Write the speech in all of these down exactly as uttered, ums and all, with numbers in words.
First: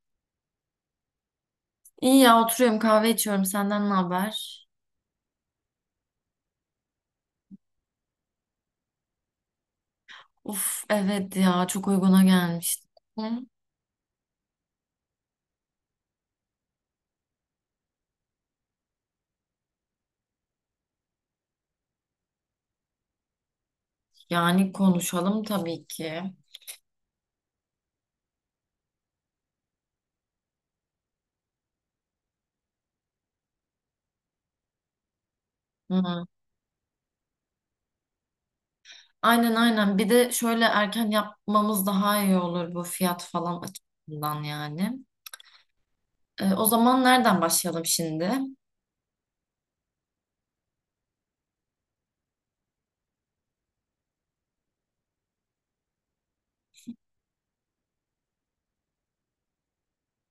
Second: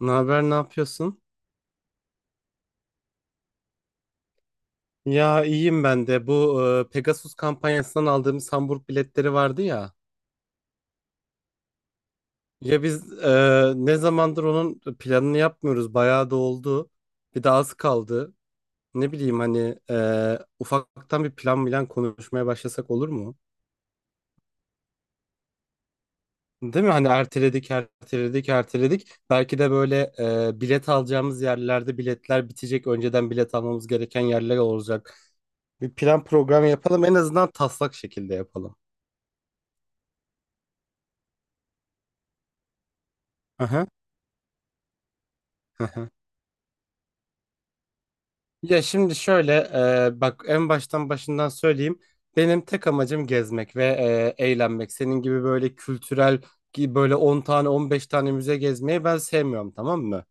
Ne haber, ne yapıyorsun? İyi ya oturuyorum, kahve içiyorum. Senden ne haber? Ya iyiyim ben de. Bu e, Pegasus kampanyasından aldığımız Hamburg biletleri vardı ya. Uf, evet ya, çok uyguna Ya gelmişti. biz Hı. E, ne zamandır onun planını yapmıyoruz. Bayağı da oldu. Bir de az kaldı. Ne bileyim hani e, ufaktan bir plan bilen konuşmaya başlasak olur mu? Yani konuşalım tabii ki. Değil mi? Hani erteledik, erteledik, erteledik. Belki de böyle e, bilet alacağımız yerlerde biletler bitecek. Önceden bilet almamız gereken yerler olacak. Bir plan Hı. program yapalım. En azından taslak şekilde yapalım. Aynen aynen. Bir de şöyle erken yapmamız daha iyi olur bu fiyat falan açısından yani. Hı hı. E, o zaman nereden başlayalım şimdi? Ya şimdi şöyle e, bak en baştan başından söyleyeyim. Benim tek amacım gezmek ve e, eğlenmek. Senin gibi böyle kültürel ki böyle on tane on beş tane müze gezmeyi ben sevmiyorum, tamam mı?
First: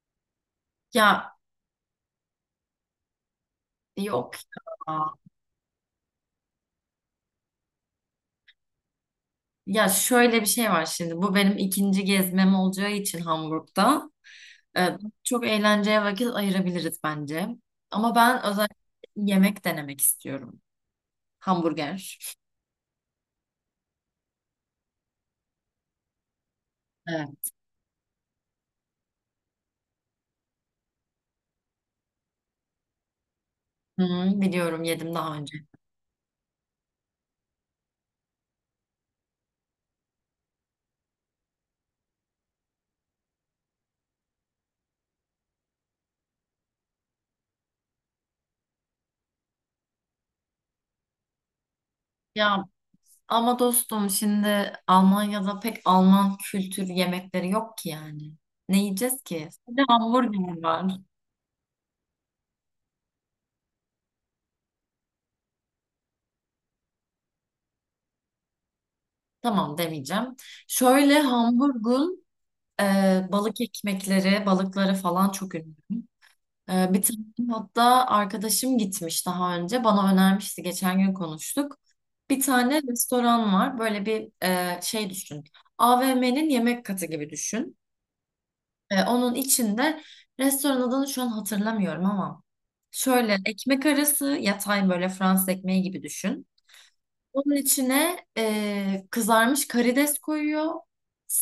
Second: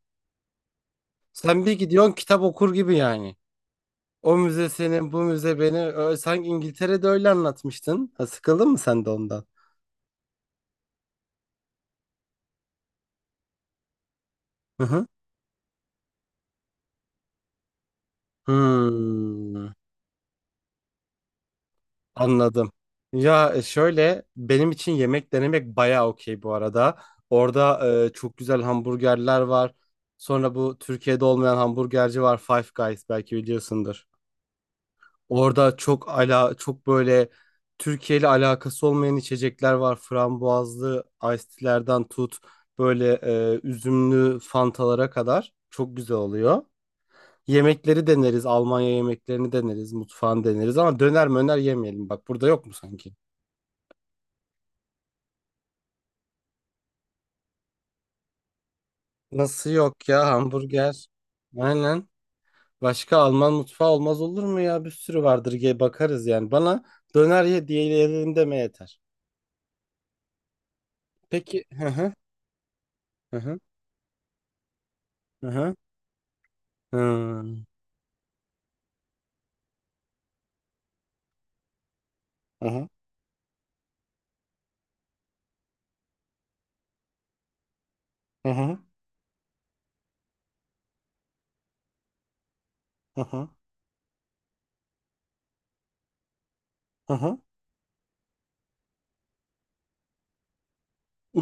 Ya, Sen bir gidiyorsun kitap okur gibi yani. yok O müze senin ya. bu müze beni Ö, sen İngiltere'de öyle anlatmıştın. Ha, sıkıldın mı sen de ondan? Ya şöyle bir şey var şimdi. Bu benim ikinci gezmem olacağı için Hamburg'da. Hı E, hı. Çok eğlenceye vakit ayırabiliriz bence. Ama ben özellikle yemek Hmm. denemek istiyorum. Hamburger. Anladım. Ya e, şöyle benim için yemek denemek bayağı okey bu arada. Evet. Orada e, çok güzel hamburgerler var. Sonra bu Türkiye'de olmayan hamburgerci var, Five Guys, belki Hı biliyorsundur. hı, biliyorum, yedim daha önce. Orada çok ala çok böyle Türkiye ile alakası olmayan içecekler var. Frambuazlı iced tea'lerden tut böyle e, üzümlü fantalara kadar çok güzel oluyor. Yemekleri deneriz, Almanya yemeklerini deneriz, mutfağını deneriz ama döner möner yemeyelim. Bak burada Ya yok mu sanki? ama dostum, şimdi Almanya'da pek Alman kültür yemekleri yok ki yani. Ne yiyeceğiz ki? Nasıl Sadece yok ya hamburger var. hamburger? Aynen. Başka Alman mutfağı olmaz olur mu ya? Bir sürü vardır diye bakarız yani. Bana döner ye diyelim deme yeter. Tamam, demeyeceğim. Şöyle Peki. Hı hı. Hamburg'un e, Hı hı. balık ekmekleri, balıkları falan Hı çok ünlü. hı. E, bir tane hatta arkadaşım gitmiş daha önce. Bana önermişti. Geçen gün konuştuk. Bir Hı tane hı. restoran var. Böyle bir e, şey düşün. a v m'nin yemek katı gibi düşün. Hı hı. E, onun içinde restoran adını şu an hatırlamıyorum ama Hı şöyle hı. ekmek arası yatay, böyle Fransız ekmeği gibi düşün. Hı hı. Onun içine e, kızarmış karides koyuyor.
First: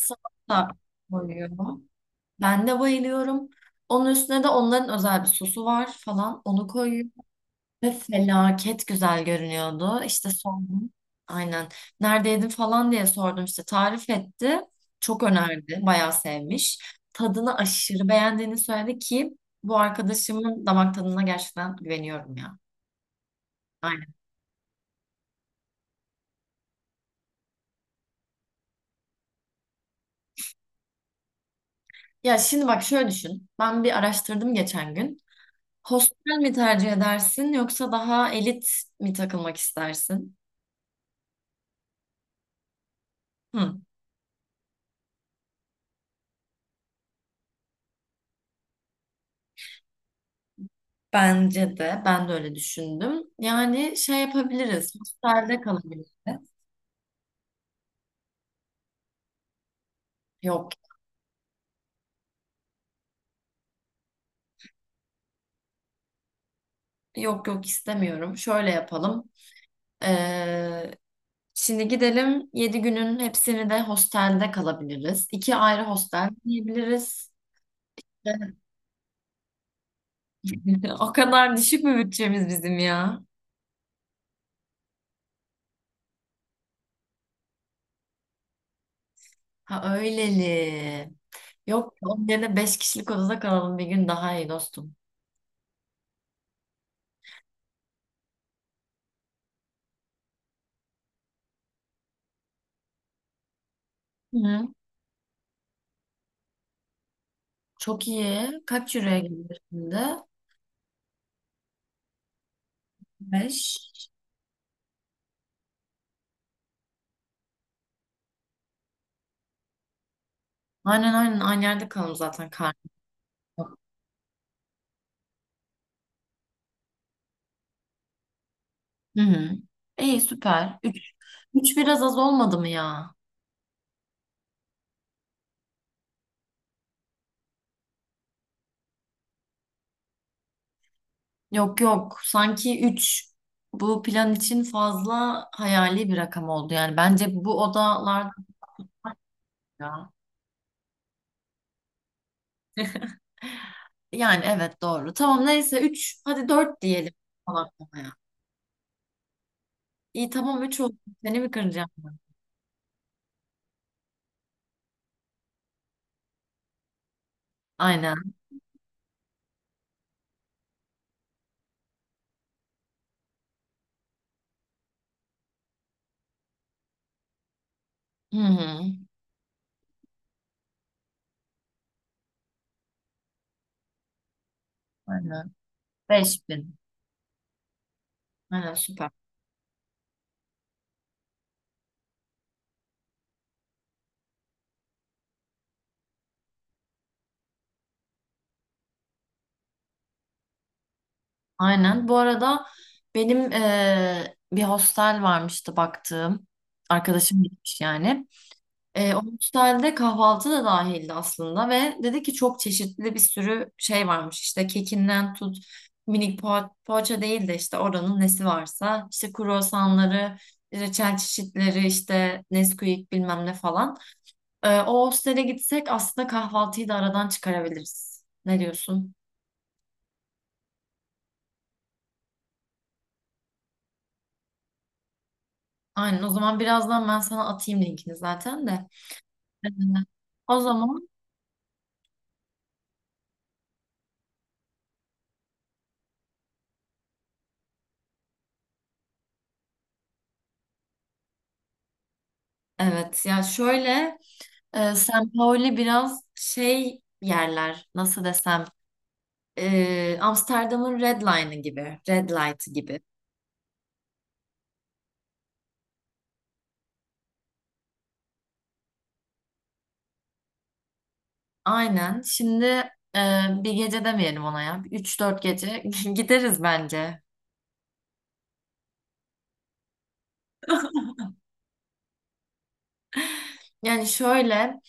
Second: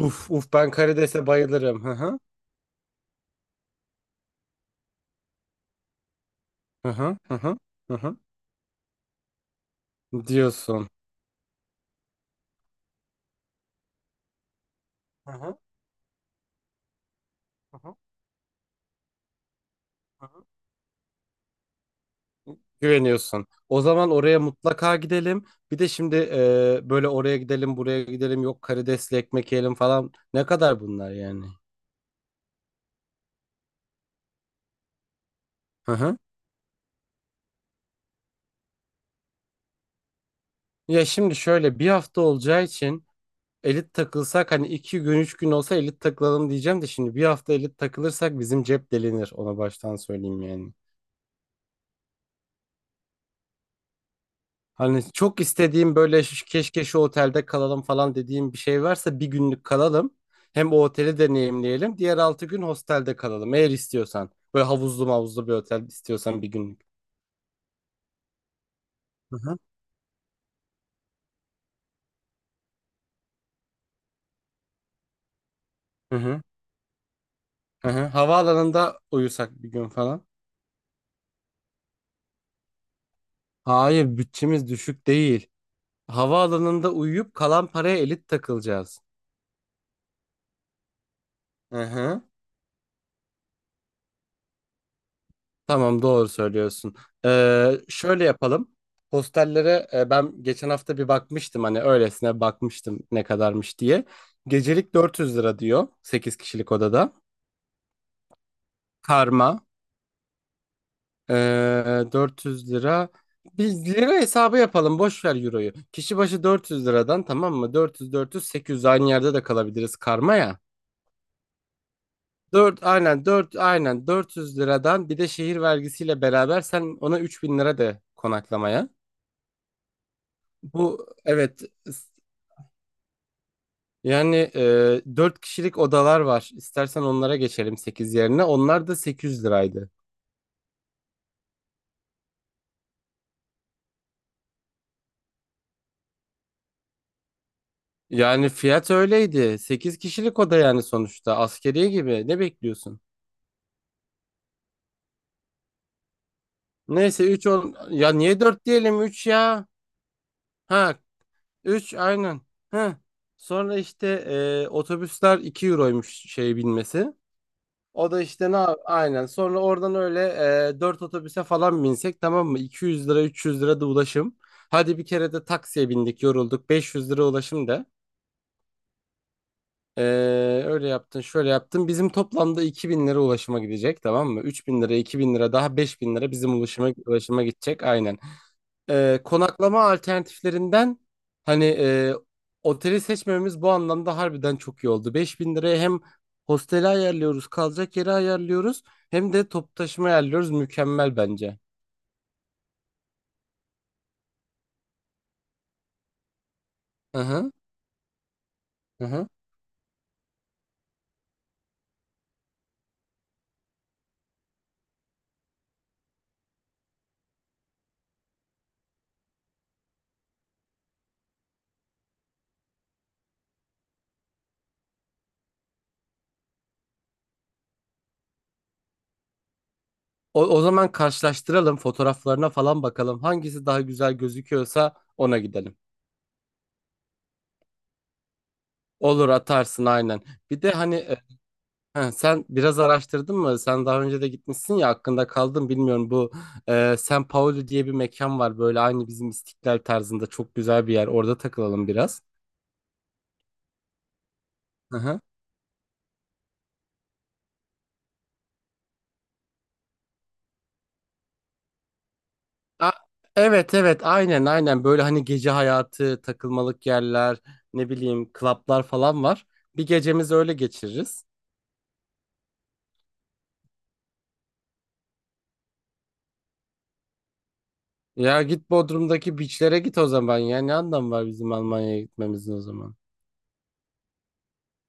Uf uf, ben karidese koyuyor. bayılırım. Hı hı. Ben de bayılıyorum. Onun üstüne de onların özel bir sosu var falan. Onu Hı koyuyor. hı. Hı hı. Ve Hı hı. felaket güzel görünüyordu. İşte Diyorsun. sordum. Aynen. Neredeydin falan diye sordum işte. Tarif etti. Çok Hı hı. önerdi. Bayağı sevmiş. Tadını Hı hı. aşırı beğendiğini söyledi ki bu Hı hı. arkadaşımın damak tadına gerçekten güveniyorum ya. Güveniyorsun. O zaman Aynen. oraya mutlaka gidelim. Bir de şimdi e, böyle oraya gidelim, buraya gidelim, yok karidesli ekmek yiyelim falan. Ne kadar bunlar yani? Ya şimdi bak, şöyle düşün. Ben bir araştırdım geçen gün. Hı hı. Hostel mi tercih edersin, yoksa daha elit mi takılmak istersin? Ya şimdi şöyle, bir hafta olacağı için Hı. elit takılsak, hani iki gün üç gün olsa elit takılalım diyeceğim de, şimdi bir hafta elit takılırsak bizim cep delinir. Ona baştan söyleyeyim yani. Bence de. Ben de öyle düşündüm. Yani şey yapabiliriz. Hani çok Hostelde istediğim kalabiliriz. böyle şu- keşke şu otelde kalalım falan dediğim bir şey varsa bir günlük kalalım. Yok Hem o oteli deneyimleyelim. Diğer altı gün hostelde kalalım eğer istiyorsan. Böyle havuzlu mavuzlu bir otel istiyorsan bir günlük. Yok yok istemiyorum. Şöyle yapalım. Hı hı. Ee, Şimdi gidelim. Yedi günün hepsini de hostelde kalabiliriz. İki ayrı Hı hostel hı. diyebiliriz. Hı hı. Havaalanında uyusak bir gün falan. O kadar düşük mü bütçemiz bizim ya? Hayır, bütçemiz düşük değil. Havaalanında uyuyup kalan paraya elit takılacağız. Ha, öyleli. Hı Yok, hı. onun yerine beş kişilik odada kalalım bir gün, daha iyi dostum. Tamam, doğru söylüyorsun. Ee, şöyle yapalım. Hostellere e, ben geçen hafta bir bakmıştım, hani öylesine bakmıştım ne kadarmış diye. Hı. Gecelik dört yüz lira diyor sekiz kişilik odada. Çok iyi. Kaç euroya gelir Karma, şimdi? e, dört yüz lira. Beş. Biz lira hesabı yapalım, boş ver euroyu. Kişi başı dört yüz liradan, tamam mı? dört yüz dört yüz sekiz yüz, aynı yerde de kalabiliriz karma ya. Aynen aynen, aynı yerde kalalım zaten karnı. dört aynen dört Yok. aynen dört yüz liradan, bir de şehir vergisiyle beraber sen ona üç bin lira de konaklamaya. Hı hı. İyi, süper. Üç Bu evet üç s- biraz az olmadı mı ya? yani e, dört kişilik odalar var. İstersen onlara geçelim sekiz yerine. Onlar da sekiz yüz liraydı. Yok yok. Sanki üç bu plan için fazla hayali bir rakam oldu. Yani bence bu odalar Yani fiyat öyleydi. sekiz ya. kişilik oda yani sonuçta. Askeriye gibi. Ne bekliyorsun? Yani evet, doğru. Tamam neyse, üç hadi dört diyelim Neyse üç on, konaklamaya. ya niye dört diyelim, üç ya? İyi tamam, üç oldu. Ha Seni mi kıracağım üç ben? aynen. Ha sonra işte e, otobüsler iki euroymuş şey binmesi. O da Aynen. işte ne yap- aynen. Sonra oradan öyle, e, dört otobüse falan binsek tamam mı? iki yüz lira üç yüz lira da ulaşım. Hadi bir kere de taksiye bindik yorulduk. Beş yüz lira ulaşım da. Hı hı. E, Öyle yaptın şöyle yaptın. Bizim toplamda iki bin lira ulaşıma gidecek tamam mı? Üç bin lira iki bin Aynen. lira daha beş bin lira bizim beş bin. ulaşıma, ulaşıma gidecek aynen. Aynen süper. E, konaklama alternatiflerinden hani e, oteli seçmememiz bu anlamda harbiden çok iyi oldu. Beş bin liraya hem hosteli ayarlıyoruz, kalacak yeri ayarlıyoruz, hem de toplu taşıma ayarlıyoruz. Mükemmel bence. Aynen. Bu arada benim eee, bir hostel varmıştı baktığım. Hı Arkadaşım hı. gitmiş yani. Hı E, o hı. müsaaade kahvaltı da dahildi aslında ve dedi ki çok çeşitli bir sürü şey varmış işte kekinden tut, minik poğa poğaça değil de işte oranın nesi varsa işte kruvasanları, reçel çeşitleri, işte Nesquik bilmem ne falan. E, o hostele gitsek aslında kahvaltıyı da aradan çıkarabiliriz. Ne diyorsun? O, o zaman karşılaştıralım, fotoğraflarına falan bakalım. Hangisi daha güzel gözüküyorsa ona gidelim. Aynen, o zaman birazdan ben sana atayım linkini zaten de. Olur, Ee, atarsın aynen. O Bir de hani zaman e, Ha, sen biraz araştırdın mı? Sen daha önce de gitmişsin ya, hakkında kaldım bilmiyorum. Bu e, San Paolo diye bir mekan var, böyle aynı bizim İstiklal tarzında çok güzel bir yer. Orada takılalım biraz. evet ya, şöyle Ee, Hı hı. San Pauli biraz şey yerler, nasıl desem, ee, Amsterdam'ın Red Line'ı gibi Red Light'ı A- gibi. evet evet aynen aynen, böyle hani gece hayatı, takılmalık yerler, ne bileyim klaplar falan var. Bir gecemizi öyle geçiririz. Aynen şimdi, ee, bir gece demeyelim ona ya, üç dört gece gideriz bence. Ya git Bodrum'daki beachlere git o zaman, ya ne anlamı var bizim Almanya'ya gitmemizin o zaman. Yani şöyle,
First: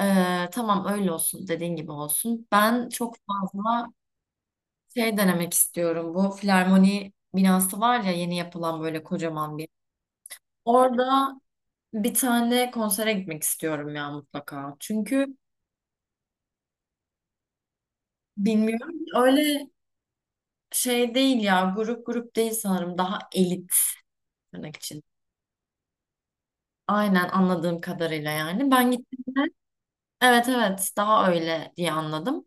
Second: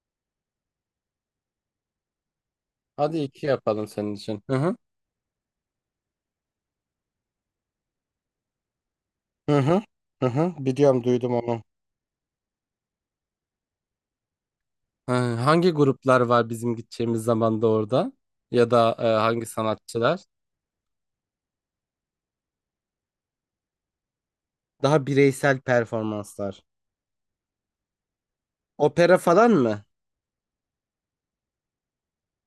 ee, tamam öyle olsun, dediğin gibi olsun. Ben çok Hadi iki fazla yapalım senin için. Hı hı. şey denemek istiyorum, bu Filarmoni binası var ya, yeni yapılan, böyle kocaman Hı bir. hı. Hı hı. Biliyorum, Orada duydum onu. bir tane konsere gitmek istiyorum ya mutlaka. Ha, Çünkü hangi gruplar var bizim gideceğimiz zamanda orada? Ya da bilmiyorum. e, hangi Öyle sanatçılar? şey değil ya. Grup grup değil sanırım. Daha elit, tırnak için. Daha bireysel performanslar. Aynen, anladığım kadarıyla yani. Ben Opera falan gittiğimde mı? Evet evet, daha öyle diye anladım.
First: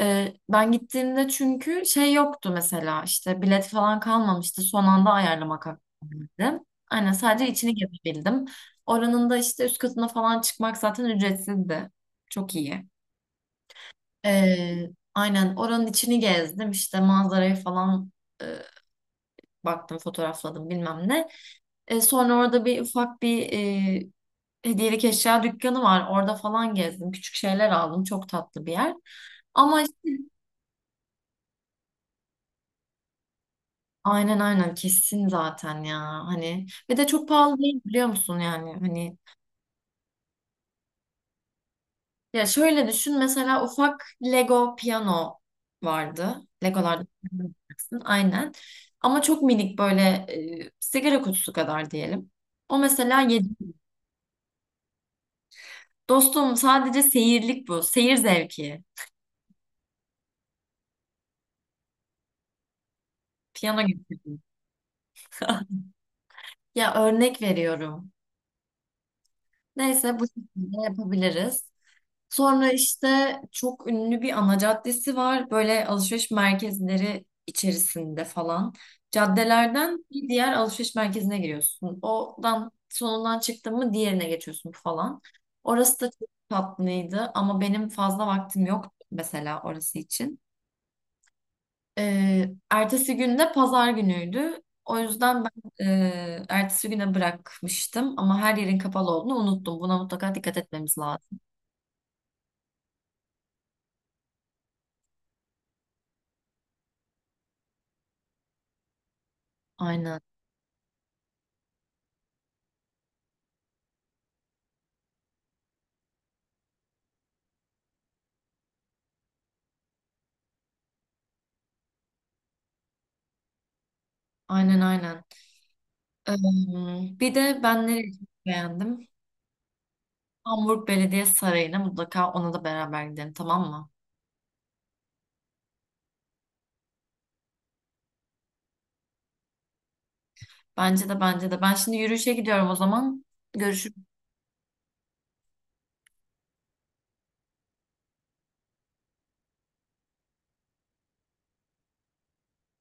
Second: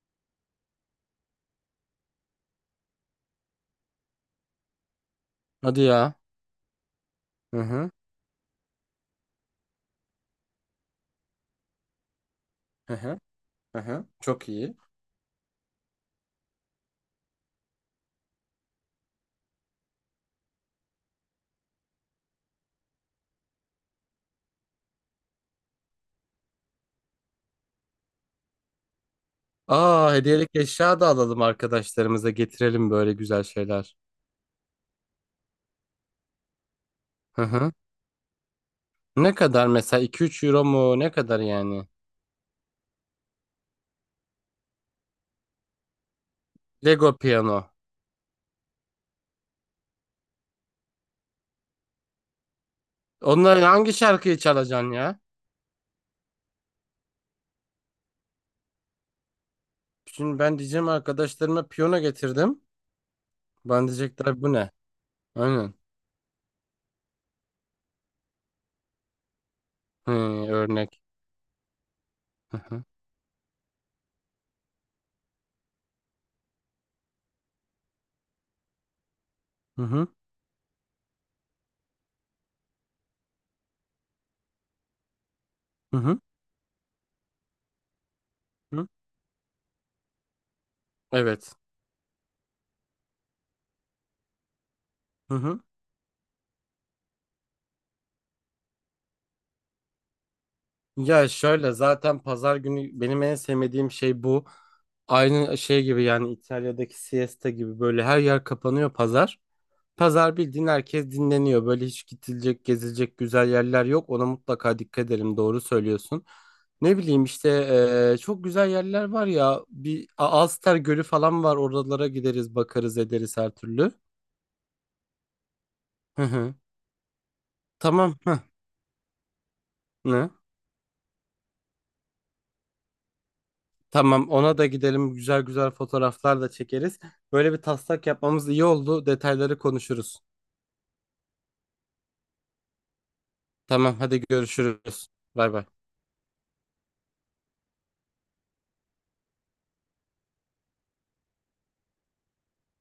Ee, ben gittiğimde çünkü şey yoktu, mesela işte bilet falan kalmamıştı. Son anda ayarlamak Hadi ya. hakkındaydı. Aynen, sadece Hı içini hı. gezebildim. Oranın da işte üst katına falan çıkmak zaten ücretsizdi. Çok iyi. Hı hı. Hı hı. Çok iyi. Ee, aynen oranın içini gezdim işte, manzarayı falan e, baktım, fotoğrafladım, bilmem ne. E, sonra orada bir ufak bir e, hediyelik eşya dükkanı var. Orada falan gezdim. Küçük şeyler aldım. Çok tatlı bir yer. Ama Aa, işte hediyelik eşya da alalım, arkadaşlarımıza getirelim böyle güzel şeyler. aynen aynen, kesin zaten ya. Hani ve de çok Hı pahalı hı. değil, biliyor musun yani. Hani Ne kadar mesela, iki üç euro mu? Ne kadar yani? ya şöyle düşün, mesela ufak Lego piyano vardı. Legolarda Lego piyano. yapacaksın, aynen. Ama çok minik, böyle e, sigara kutusu kadar diyelim. O mesela yedi. Onların hangi şarkıyı çalacaksın ya? Dostum sadece seyirlik bu. Seyir zevki. Şimdi ben diyeceğim arkadaşlarıma piyano getirdim. Piyano Bana getirdim. diyecekler bu ne? Aynen. Ya, örnek veriyorum. Hı, Neyse, bu şekilde örnek. yapabiliriz. Sonra işte çok ünlü bir ana caddesi var, böyle alışveriş merkezleri içerisinde falan. Hı Caddelerden hı. bir diğer alışveriş merkezine giriyorsun. Odan sonundan çıktın mı diğerine geçiyorsun falan. Hı Orası da hı. çok tatlıydı, ama benim fazla vaktim Hı yok mesela orası için. Evet. Ee, ertesi gün de pazar günüydü. O Hı. yüzden Hı. ben e, ertesi güne bırakmıştım, ama her yerin kapalı olduğunu unuttum. Buna mutlaka dikkat etmemiz Ya lazım. şöyle, zaten pazar günü benim en sevmediğim şey bu. Aynı şey gibi yani, İtalya'daki siesta gibi, böyle her yer kapanıyor pazar. Aynen, Pazar bildiğin herkes dinleniyor. Böyle hiç gidilecek, gezilecek güzel yerler yok. Ona mutlaka dikkat edelim. Doğru söylüyorsun. Ne bileyim işte eee, çok güzel yerler var ya. Bir A- Alster Gölü falan var. Oralara gideriz, bakarız, ederiz her türlü. aynen, aynen. Hı hı. Ee, bir de ben nereyi Tamam. çok Hı. beğendim? Ne? Hamburg Belediye Sarayı'na, mutlaka ona da beraber gidelim, tamam mı? Tamam, ona da gidelim, güzel güzel fotoğraflar da çekeriz. Böyle bir taslak yapmamız iyi oldu. Detayları konuşuruz. Bence de, bence de. Ben şimdi yürüyüşe gidiyorum o zaman. Tamam Görüşürüz. hadi görüşürüz. Bay bay.